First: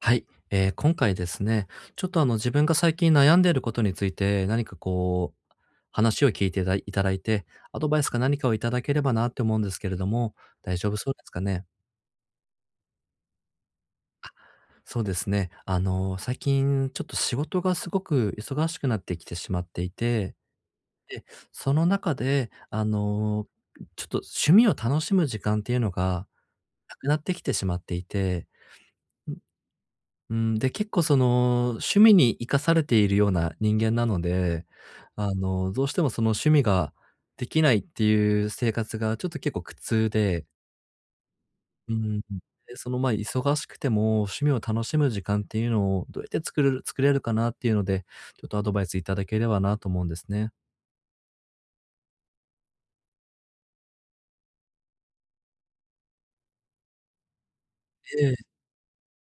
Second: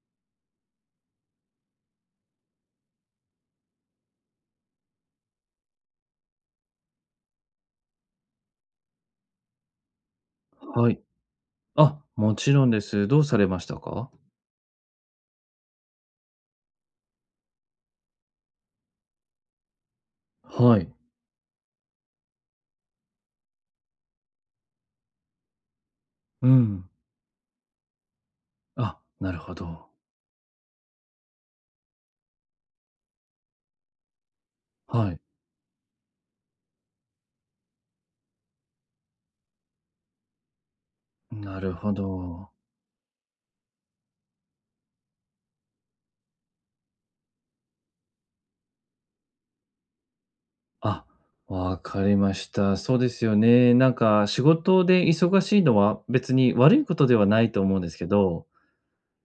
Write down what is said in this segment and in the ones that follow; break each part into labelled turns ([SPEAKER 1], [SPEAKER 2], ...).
[SPEAKER 1] はい。今回ですね、ちょっと自分が最近悩んでいることについて何かこう、話を聞いていただいて、アドバイスか何かをいただければなって思うんですけれども、大丈
[SPEAKER 2] は
[SPEAKER 1] 夫
[SPEAKER 2] い。
[SPEAKER 1] そうですかね。
[SPEAKER 2] あ、もちろんです。どうされましたか？
[SPEAKER 1] そうですね。最近ちょっと仕事がすごく忙しくなってきてしまっていて、
[SPEAKER 2] はい。
[SPEAKER 1] で、その中で、ちょっと趣味を楽しむ時間っていうのが
[SPEAKER 2] うん。
[SPEAKER 1] なくなってきてしまっていて、
[SPEAKER 2] あ、なるほど。
[SPEAKER 1] うん、で、結構その、趣味に生かされているような人間なので、
[SPEAKER 2] はい。
[SPEAKER 1] どうしてもその趣味ができないっていう生活がちょっと結構苦痛で、
[SPEAKER 2] なるほ
[SPEAKER 1] うん、
[SPEAKER 2] ど。
[SPEAKER 1] で、その、ま、忙しくても趣味を楽しむ時間っていうのをどうやって作れるかなっていうので、ちょっとアドバイスいただければなと思うんですね。
[SPEAKER 2] あ、わかりました。そうですよね。なんか仕事で忙しいのは別に悪いことではないと思うんですけ
[SPEAKER 1] え
[SPEAKER 2] ど、
[SPEAKER 1] え、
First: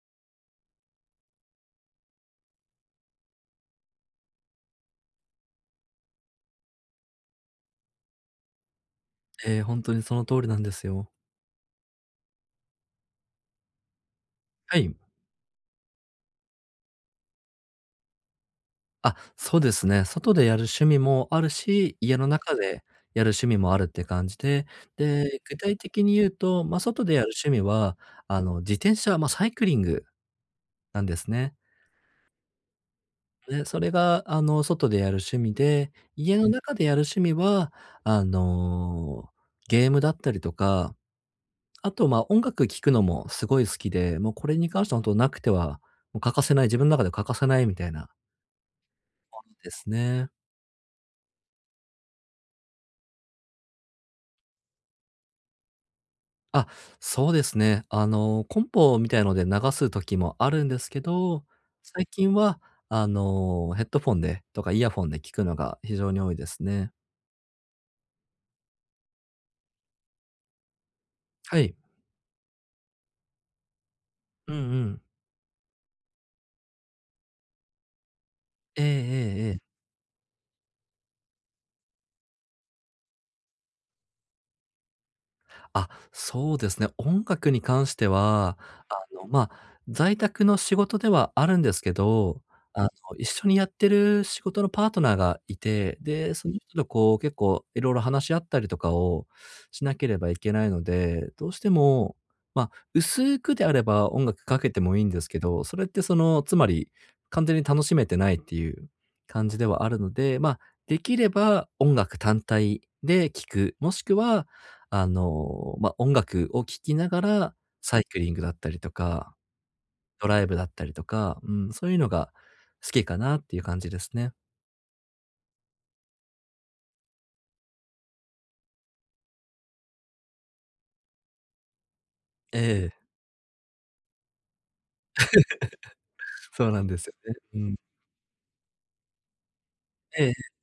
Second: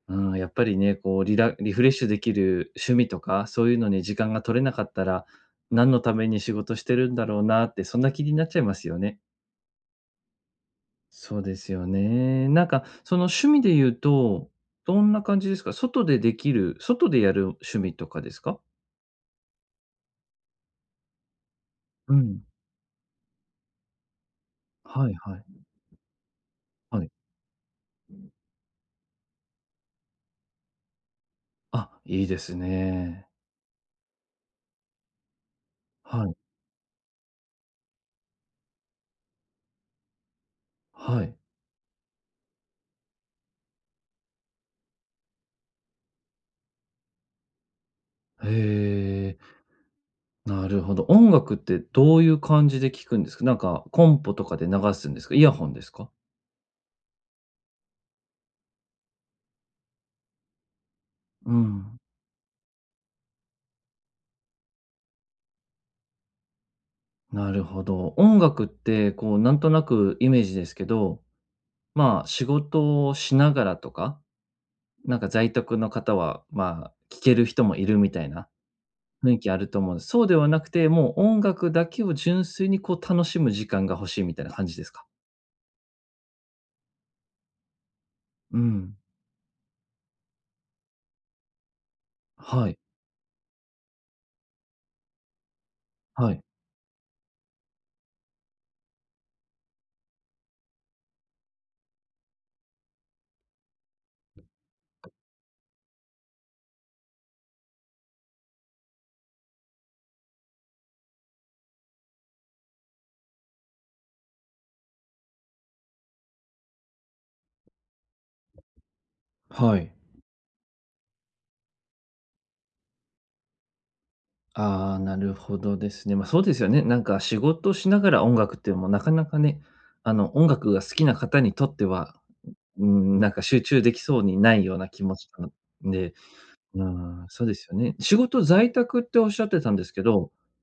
[SPEAKER 2] うん、やっぱりね、こうリフレッシュできる趣味とか、そういうのに時間が取れなかったら、何のために仕事してるんだろうなって、そんな気になっちゃいますよね。
[SPEAKER 1] ええ、にその通りなんですよ。
[SPEAKER 2] そうですよね。なんか、その趣味で言うと、
[SPEAKER 1] はい。
[SPEAKER 2] どんな感じですか？外でやる趣味とかですか？
[SPEAKER 1] あ、そうですね。外でやる趣味もあるし、
[SPEAKER 2] う
[SPEAKER 1] 家の
[SPEAKER 2] ん。
[SPEAKER 1] 中でやる趣味もあるって感じで、
[SPEAKER 2] はいは
[SPEAKER 1] で、具
[SPEAKER 2] い。
[SPEAKER 1] 体的に言うと、ま、外
[SPEAKER 2] はい。
[SPEAKER 1] でやる趣味は、自転車、ま、サイクリングなんですね。
[SPEAKER 2] あ、いいですね。
[SPEAKER 1] で、それが、外でやる趣味で、
[SPEAKER 2] はい。
[SPEAKER 1] 家の中でやる趣味は、あの、ゲームだったりとか、
[SPEAKER 2] はい。
[SPEAKER 1] あと、ま、音楽聴くのもすごい好きで、もうこれに関してはほんとなくてはもう欠かせない、自分の中で欠かせないみたいな
[SPEAKER 2] へえ、
[SPEAKER 1] ですね。
[SPEAKER 2] なるほど。音楽ってどういう感じで聞くんですか？なんか、コンポとかで流すんですか？イヤホンですか？
[SPEAKER 1] あ、そうですね。コンポみたいので流す時もあるんですけど、
[SPEAKER 2] うん、
[SPEAKER 1] 最近は、ヘッドフォンでとかイヤフォンで聞くのが非常に多いですね。
[SPEAKER 2] なるほど。音楽って、こう、なんとなくイメージですけど、
[SPEAKER 1] はい。
[SPEAKER 2] まあ、仕事をしながらとか
[SPEAKER 1] うんうん。
[SPEAKER 2] なんか在宅の方は、まあ、聴ける人もいるみたいな
[SPEAKER 1] ええ
[SPEAKER 2] 雰囲
[SPEAKER 1] えええ
[SPEAKER 2] 気ある
[SPEAKER 1] え。
[SPEAKER 2] と思うんです。そうではなくて、もう音楽だけを純粋にこう楽しむ時間が欲しいみたいな感じですか？
[SPEAKER 1] あ、そうですね。音楽に関しては、
[SPEAKER 2] うん。
[SPEAKER 1] まあ、在宅の仕事ではあるんですけど、
[SPEAKER 2] はい、
[SPEAKER 1] あの、一緒にやってる仕事のパートナーがいて、
[SPEAKER 2] は
[SPEAKER 1] で、
[SPEAKER 2] い、
[SPEAKER 1] その人とこう結構いろいろ話し合ったりとかをしなければいけないので、どうしても、まあ、薄くであれば音楽かけてもいいんですけど、それってその、つまり完全に楽しめてないっていう感じではあるので、まあ、できれば音楽単体で聴く、もしくはまあ、音楽を聴きながら、サイクリングだったりとか、
[SPEAKER 2] はい。
[SPEAKER 1] ドライブだったりとか、うん、そういうのが好きかなっていう感じですね。
[SPEAKER 2] ああ、なるほどですね。ま、そうですよね。なんか仕事しながら音楽っていうのもなかなかね、あの、音楽が好きな方にとっては、
[SPEAKER 1] え
[SPEAKER 2] う
[SPEAKER 1] え、
[SPEAKER 2] ん、なんか集中できそうにないような気持ちなので、
[SPEAKER 1] そうな
[SPEAKER 2] う
[SPEAKER 1] んですよ
[SPEAKER 2] ん、
[SPEAKER 1] ね。
[SPEAKER 2] そうで
[SPEAKER 1] う
[SPEAKER 2] す
[SPEAKER 1] ん。
[SPEAKER 2] よね。仕事在宅っておっしゃってたんですけ
[SPEAKER 1] え
[SPEAKER 2] ど
[SPEAKER 1] え。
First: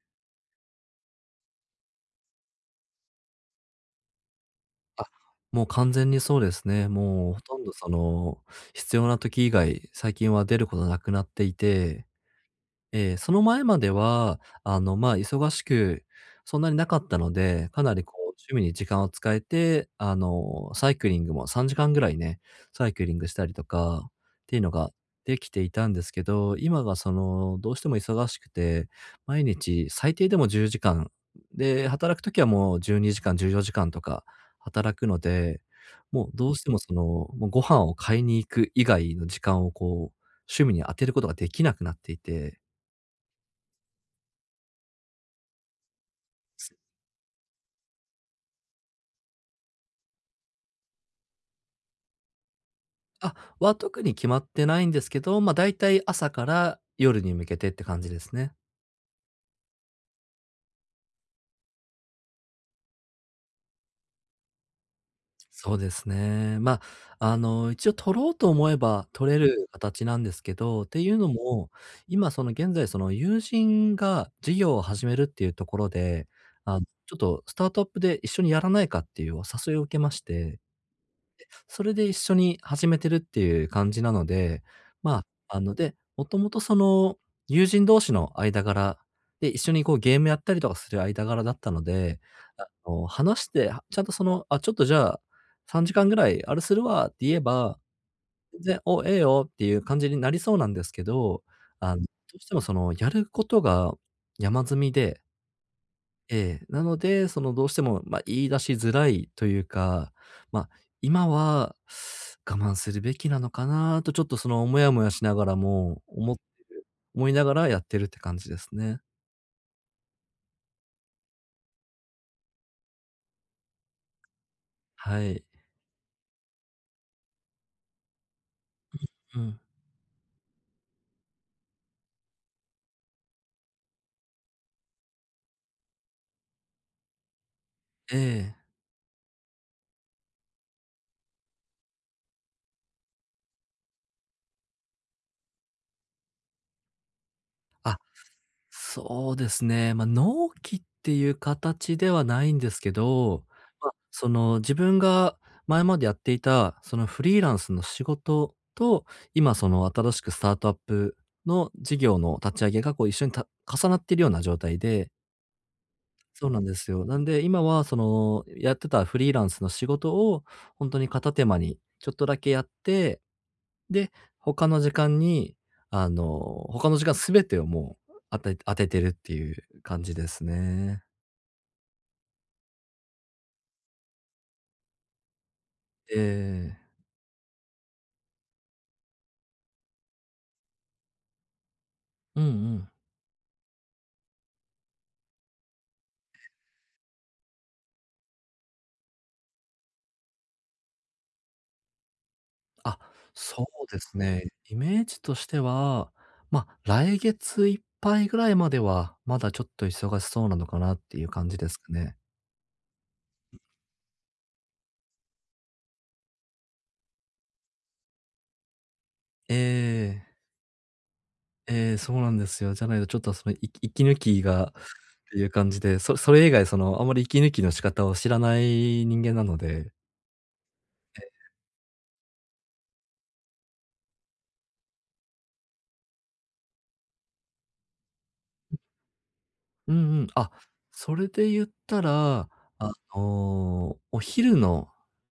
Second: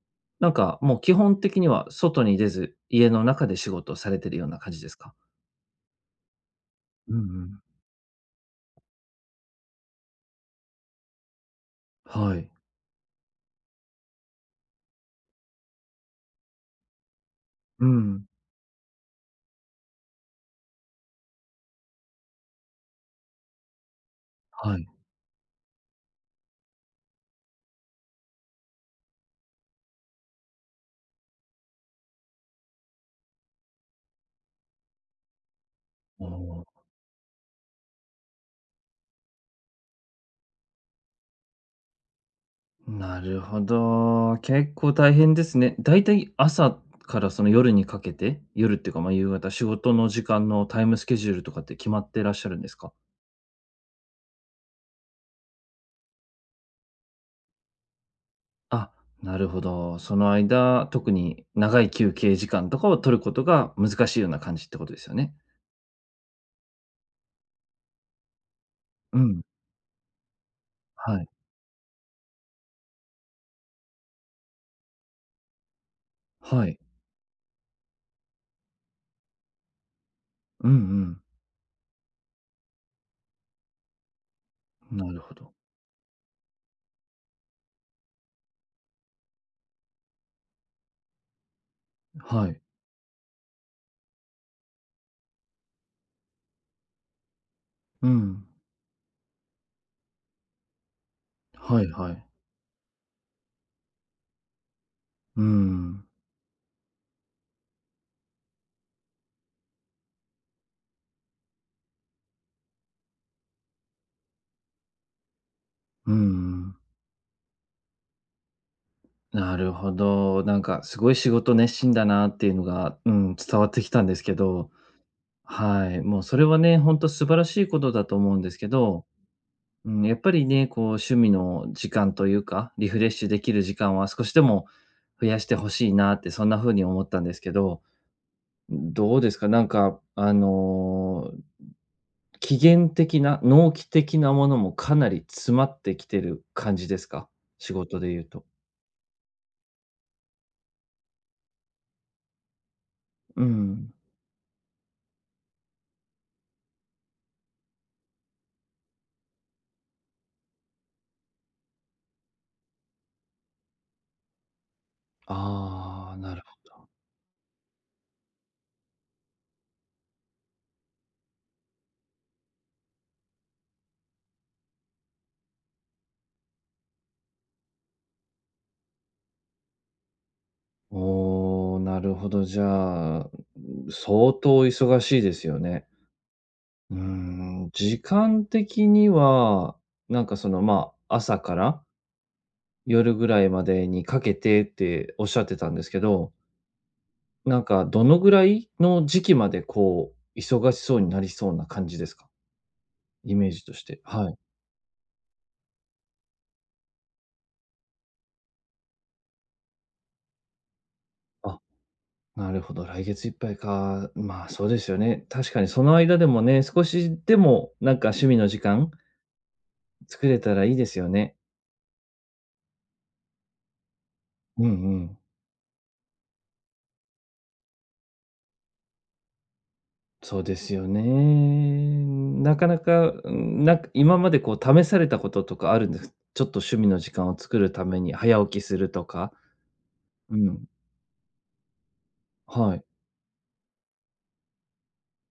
[SPEAKER 2] なんか、もう基本的には外に出ず、家の中で仕事をされてるような感じです
[SPEAKER 1] あ、
[SPEAKER 2] か？
[SPEAKER 1] もう完全にそうですね。
[SPEAKER 2] うんう
[SPEAKER 1] もうほと
[SPEAKER 2] ん。
[SPEAKER 1] んどその、必要な時以外、最近は出ることなくなっていて
[SPEAKER 2] はい。
[SPEAKER 1] ええ、その前までは、まあ、忙しく、そんなになかったので、か
[SPEAKER 2] う
[SPEAKER 1] なりこ
[SPEAKER 2] ん。
[SPEAKER 1] う、趣味に時間を使えて、サイクリングも3時間ぐらいね、サイクリングしたりとかっていうの
[SPEAKER 2] はい。
[SPEAKER 1] ができていたんですけど、今がその、どうしても忙しくて、毎日最低でも10時間、で、働くときはもう12時間、14時間とか働くので、
[SPEAKER 2] お
[SPEAKER 1] もうどうし
[SPEAKER 2] お、
[SPEAKER 1] てもその、もうご飯を買いに行く以外の時間をこう、趣味に当てることができなくなっていて
[SPEAKER 2] なるほど。結構大変ですね。だいたい朝からその夜にかけて、夜っていうか、ま、夕方、仕事の時間のタイムスケジュールとかって決まってらっしゃるんですか？
[SPEAKER 1] あ、は特に決まってないんですけど、ま、大体朝から夜に向けてって感じですね。
[SPEAKER 2] あ、なるほど。その間、特に長い休憩時間とかを取ることが難しいような感じってことですよね？
[SPEAKER 1] そうですね。まあ、一応取ろうと思えば
[SPEAKER 2] う
[SPEAKER 1] 取れ
[SPEAKER 2] ん。
[SPEAKER 1] る形なんですけど、ってい
[SPEAKER 2] は
[SPEAKER 1] うの
[SPEAKER 2] い、
[SPEAKER 1] も、今その現在その友人が事業を始めるっていうところで、
[SPEAKER 2] は
[SPEAKER 1] あ
[SPEAKER 2] い。
[SPEAKER 1] の、ちょっとスタートアップで一緒にやらないかっていうお誘いを受けまして
[SPEAKER 2] うんうん。
[SPEAKER 1] それで一緒に始めてるっていう感じなので、
[SPEAKER 2] なる
[SPEAKER 1] ま
[SPEAKER 2] ほど。
[SPEAKER 1] あ、で、もともとその、友人同士の間柄で、一緒にこうゲームやったりとかする間柄だったので、
[SPEAKER 2] はい。
[SPEAKER 1] 話して、はちゃんとその、あ、ちょっとじゃあ、3時間ぐらいあれするわって言えば、
[SPEAKER 2] うん。
[SPEAKER 1] 全然、お、ええよっていう感じになりそうなんですけど、
[SPEAKER 2] はい
[SPEAKER 1] ど
[SPEAKER 2] はい。
[SPEAKER 1] うしてもその、やることが山積みで、
[SPEAKER 2] うん。
[SPEAKER 1] ええ、なので、そのどうしても、まあ、言い出しづらいというか、まあ、今は我慢するべきなのかなとちょっとそのもやもやしながらも、
[SPEAKER 2] うん。
[SPEAKER 1] 思いながらやってるって感じですね。
[SPEAKER 2] なるほど。なんかすごい仕事熱心だなっていうのが、うん、伝わってきたんですけど、
[SPEAKER 1] はい。
[SPEAKER 2] はい。もうそれはね、ほんと素晴らしいことだと思うんですけど、
[SPEAKER 1] うん。
[SPEAKER 2] うん、やっぱりね、こう趣味の時間というか、リフレッシュできる時間は少しでも増やしてほしいなって、そんな風に思ったんですけど、
[SPEAKER 1] ええ。
[SPEAKER 2] どうですか？なんかあの、起源的な、納期的なものもかなり詰まってきてる感じですか？仕
[SPEAKER 1] あ、
[SPEAKER 2] 事で言うと。
[SPEAKER 1] そうですね。まあ、納期っていう形ではないんですけど、
[SPEAKER 2] う
[SPEAKER 1] まあ、
[SPEAKER 2] ん。
[SPEAKER 1] その、自分が前までやっていた、そのフリーランスの仕事と、今その新しくスタートアップの事業の立ち上げがこう一緒に重なっているような状態で
[SPEAKER 2] ああ、なる
[SPEAKER 1] そうなんですよ。なんで、今はその、やってたフリーランスの仕事を本当に片手間にちょっとだけやってで、他の時間に、あの、他の時間全てをもう、当ててるっていう感じです
[SPEAKER 2] ほど。
[SPEAKER 1] ね。
[SPEAKER 2] おお、なるほど。じゃあ、相当忙しいですよね。
[SPEAKER 1] ええ。
[SPEAKER 2] うーん、時間的には、なんかその、ま、あ、朝から
[SPEAKER 1] うんうん。
[SPEAKER 2] 夜ぐらいまでにかけてっておっしゃってたんですけど、なんかどのぐらいの時期までこう、忙しそうになりそうな感じですか？
[SPEAKER 1] あ、
[SPEAKER 2] イメー
[SPEAKER 1] そ
[SPEAKER 2] ジとし
[SPEAKER 1] う
[SPEAKER 2] て。
[SPEAKER 1] です
[SPEAKER 2] はい。
[SPEAKER 1] ね。イメージとしては、ま、来月いっぱいぐらいまでは、まだちょっと忙しそうなのかなっていう感じ
[SPEAKER 2] あ。
[SPEAKER 1] ですかね。
[SPEAKER 2] なるほど、来月いっぱいか。まあ、そうですよね。確かにその間でもね、少しでもなんか趣味の時間
[SPEAKER 1] ええ、
[SPEAKER 2] 作れたらいいですよね。
[SPEAKER 1] ええ、そうなんですよ。じゃないとちょっとその、息抜き
[SPEAKER 2] うん
[SPEAKER 1] が
[SPEAKER 2] う
[SPEAKER 1] っ
[SPEAKER 2] ん。
[SPEAKER 1] ていう感じで、それ以外その、あんまり息抜きの仕方を知らない人間なので
[SPEAKER 2] そうですよね。なかなか、うん、なんか今までこう試されたこととかあるんです。ちょっと趣味の時間を作るために早起きするとか。
[SPEAKER 1] うんうん。
[SPEAKER 2] う
[SPEAKER 1] あ、
[SPEAKER 2] ん。
[SPEAKER 1] それで言ったら、
[SPEAKER 2] はい。
[SPEAKER 1] お昼の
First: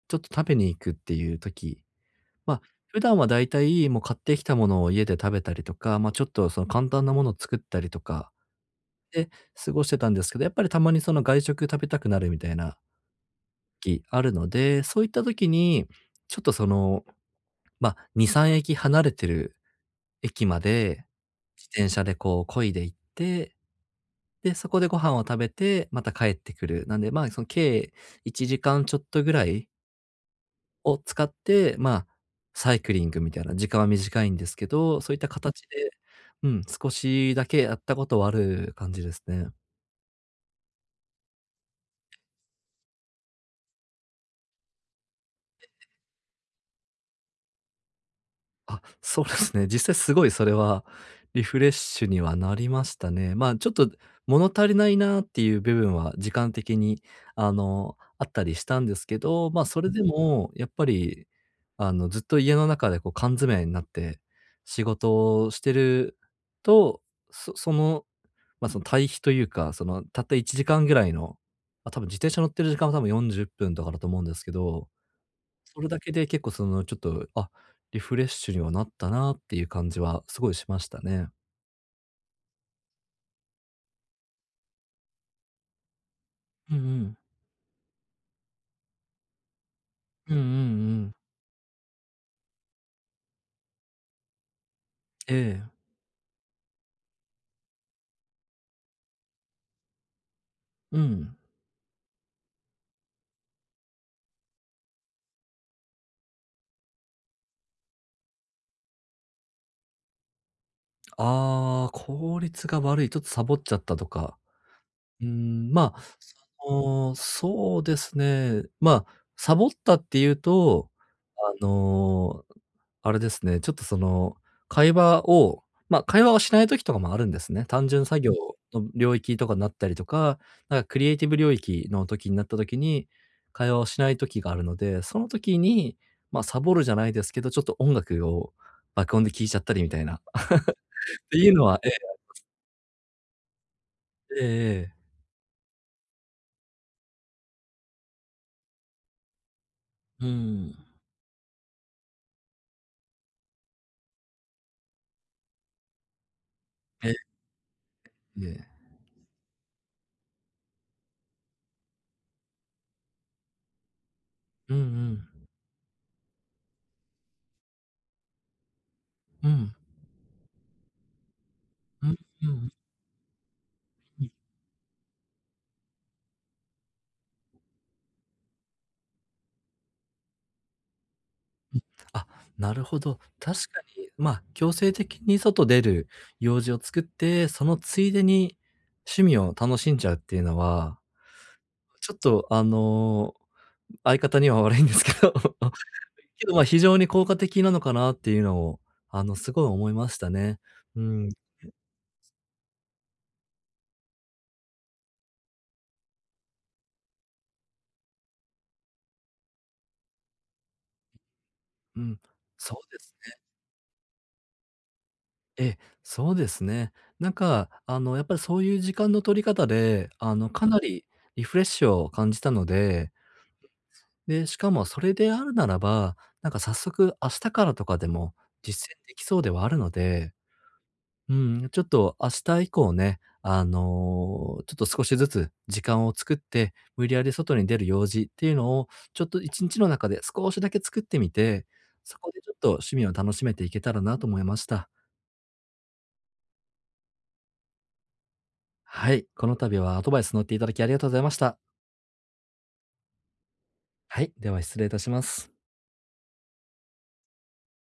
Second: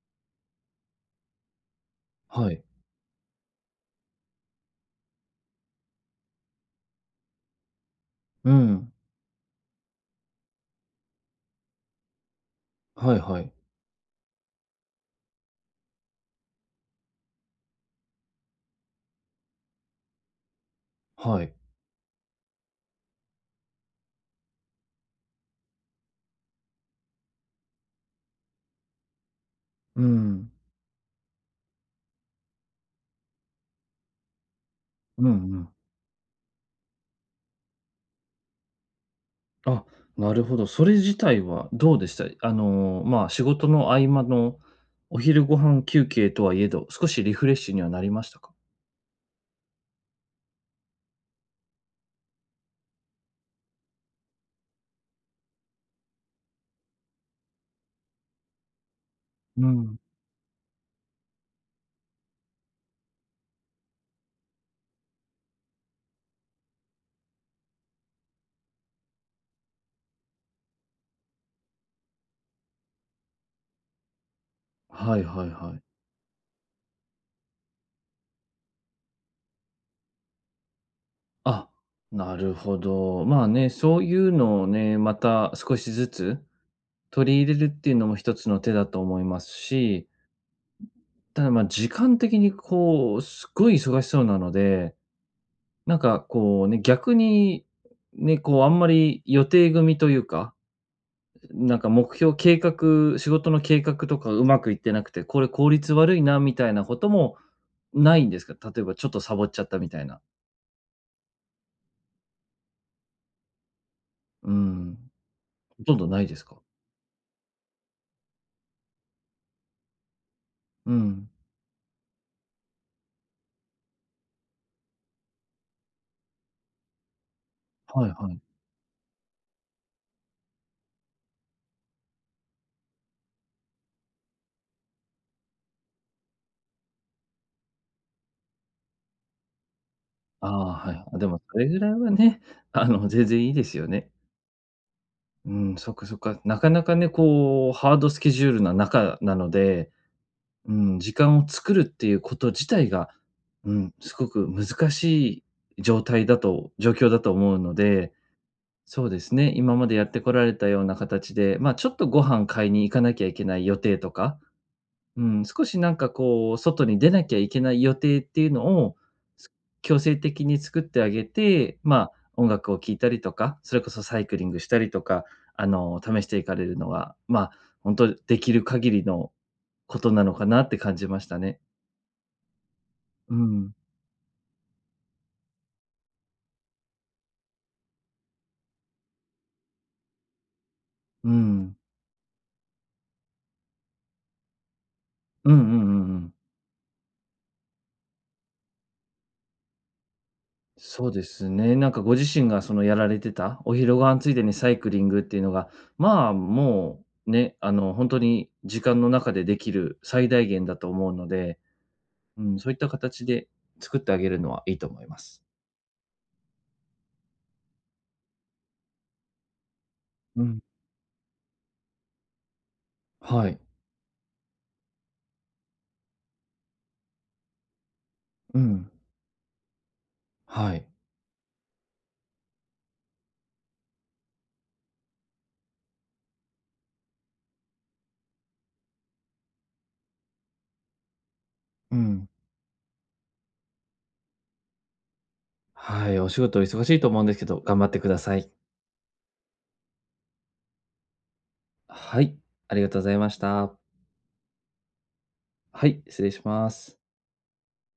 [SPEAKER 1] ちょっと食べに行くっていう時、
[SPEAKER 2] は
[SPEAKER 1] まあ、
[SPEAKER 2] い。
[SPEAKER 1] 普段はだいたいもう買ってきたものを家で食べたりとか、まあ、ちょっとその簡単なものを作ったりとか
[SPEAKER 2] うん。
[SPEAKER 1] で過ごしてたんですけど、やっぱりたまにその外食食べたくなるみたいな
[SPEAKER 2] はいはい。
[SPEAKER 1] 時あるので、そういった時に、ちょっとその、まあ、2、3駅離れてる駅まで、
[SPEAKER 2] はい。
[SPEAKER 1] 自転車でこう漕いで行ってで、そこでご飯を食べて、また帰ってくる。なんで、まあ、その計1時間ちょっとぐらい
[SPEAKER 2] うん。
[SPEAKER 1] を使って、まあ、サイクリングみたいな、時間は短いんですけど、そういった
[SPEAKER 2] うんう
[SPEAKER 1] 形
[SPEAKER 2] ん。
[SPEAKER 1] で、うん、少しだけやったことはある感じですね。
[SPEAKER 2] あ、なるほど。それ自体はどうでした？あの、まあ、仕事の合間のお昼ご飯休憩とはいえど、少しリフレッシュにはなりましたか？
[SPEAKER 1] あ、そうですね。実際すごいそれはリフレッシュにはなりましたね。まあ、ちょっと物足りないなっていう部分は時間的に、あったりしたんですけど、まあ、
[SPEAKER 2] う
[SPEAKER 1] それ
[SPEAKER 2] ん。
[SPEAKER 1] でもやっぱり、ずっと家の中でこう缶詰になって仕事をしてると、そその、まあ、その対比というか、そのたった1時間ぐらいの、まあ、多分自転車乗ってる時間は多分40分とかだと思うんですけど
[SPEAKER 2] はいはいは
[SPEAKER 1] そ
[SPEAKER 2] い。
[SPEAKER 1] れだけで結構そのちょっと、あ、リフレッシュにはなったなっていう感じはすごいしましたね。
[SPEAKER 2] あ、なるほど。まあね、そういうのをね、また少しずつ
[SPEAKER 1] うんうん。
[SPEAKER 2] 取り入れるっていうのも一つの手だと思いますし、
[SPEAKER 1] うんうんうん。
[SPEAKER 2] ただ、ま、時間的にこう、すごい忙しそうなので、
[SPEAKER 1] ええ。
[SPEAKER 2] なんかこうね、逆にね、こうあんまり予定組みというか
[SPEAKER 1] うん。
[SPEAKER 2] なんか目標、計画仕事の計画とかうまくいってなくて、これ効率悪いなみたいなこともないんですか？例えばちょっとサボっちゃったみたいな。
[SPEAKER 1] ああ、効率が悪い、ちょっとサボっちゃったとか。
[SPEAKER 2] うん。ほと
[SPEAKER 1] ま
[SPEAKER 2] ん
[SPEAKER 1] あ、
[SPEAKER 2] どないですか？
[SPEAKER 1] その、そうですね。まあ、サボったっていうと、
[SPEAKER 2] うん。
[SPEAKER 1] あのあれですね、ちょっとその、会話を、会話をしない時とかもあるんですね。単純
[SPEAKER 2] はい
[SPEAKER 1] 作
[SPEAKER 2] は
[SPEAKER 1] 業
[SPEAKER 2] い。
[SPEAKER 1] の領域とかになったりとか、なんかクリエイティブ領域の時になった時に、会話をしない時があるので、その時に、ま、サボるじゃないですけど、ちょっと音楽を爆音で聴いちゃったりみたいな。
[SPEAKER 2] ああ、はい。あ、で
[SPEAKER 1] って
[SPEAKER 2] も
[SPEAKER 1] いう
[SPEAKER 2] そ
[SPEAKER 1] の
[SPEAKER 2] れ
[SPEAKER 1] は
[SPEAKER 2] ぐ
[SPEAKER 1] え
[SPEAKER 2] らい
[SPEAKER 1] え
[SPEAKER 2] はね、あの、全然いいですよね。
[SPEAKER 1] ええええ。
[SPEAKER 2] うん、そっかそっか。なかなかね、こう、ハードスケジュールな中なので、
[SPEAKER 1] う
[SPEAKER 2] う
[SPEAKER 1] ん。
[SPEAKER 2] ん、時間を作るっていうこと自体が、うん、すごく難しい状況
[SPEAKER 1] え
[SPEAKER 2] だ
[SPEAKER 1] え
[SPEAKER 2] と思うので
[SPEAKER 1] ええ。
[SPEAKER 2] そうですね、今までやってこられたような形で、まあ、ちょっとご飯買いに行かなきゃいけない予定とか、
[SPEAKER 1] うんう
[SPEAKER 2] うん、
[SPEAKER 1] ん。
[SPEAKER 2] 少しなんかこう、外に出なきゃいけない予定っていうのを、
[SPEAKER 1] う
[SPEAKER 2] す
[SPEAKER 1] ん。
[SPEAKER 2] 強制的に作ってあげて、ま
[SPEAKER 1] う
[SPEAKER 2] あ、
[SPEAKER 1] んう
[SPEAKER 2] 音
[SPEAKER 1] んうん。
[SPEAKER 2] 楽を聴いたりとか、それこそサイクリングしたりとか、あの、試していかれるのは、まあ、本当できる限りのことなのかなって感じましたね。
[SPEAKER 1] あ、なるほど。
[SPEAKER 2] う
[SPEAKER 1] 確
[SPEAKER 2] ん。
[SPEAKER 1] かに、まあ、強制的に外出る用事を作って、そのついでに趣味を楽しんじゃうっていうのは、
[SPEAKER 2] うん。
[SPEAKER 1] ちょっと、相方には悪いんですけど、
[SPEAKER 2] うんう んうんうん。
[SPEAKER 1] けど、まあ、非常に効果的なのかなっていうのを、すごい思いましたね。う
[SPEAKER 2] そうで
[SPEAKER 1] ん、
[SPEAKER 2] すね。なんかご自身がそのやられてた、お昼ご飯ついでにサイクリングっていうのが、まあ、もうね、あの、本当に時間の中でできる最大限だと思うので、
[SPEAKER 1] うん。
[SPEAKER 2] うん、そう
[SPEAKER 1] そ
[SPEAKER 2] いった
[SPEAKER 1] うです
[SPEAKER 2] 形
[SPEAKER 1] ね。
[SPEAKER 2] で作ってあげるのはいいと思います。
[SPEAKER 1] ええ、そうですね。なんか、やっぱりそういう時間の取り方で、
[SPEAKER 2] うん、
[SPEAKER 1] かなりリフレッシュを感じたので
[SPEAKER 2] はい。
[SPEAKER 1] で、しかもそれであるならば、なんか早速明日からとかでも
[SPEAKER 2] う
[SPEAKER 1] 実
[SPEAKER 2] ん、
[SPEAKER 1] 践できそうではあるので、
[SPEAKER 2] はい。
[SPEAKER 1] うん、ちょっと明日以降ね、ちょっと少しずつ時間を作って、無理やり外に出る用事っていうのを、ちょっと1日の中で少しだけ作ってみて、
[SPEAKER 2] う
[SPEAKER 1] そ
[SPEAKER 2] ん、
[SPEAKER 1] こでちょっと趣味を楽しめていけたらなと思いました。
[SPEAKER 2] はい。お仕事忙しいと思うんですけど、頑張ってください。
[SPEAKER 1] はい、この度はアドバイス乗っていただきありがとうございました。
[SPEAKER 2] はい、ありがとうございました。
[SPEAKER 1] はい、では失礼いたします。
[SPEAKER 2] はい、失礼します。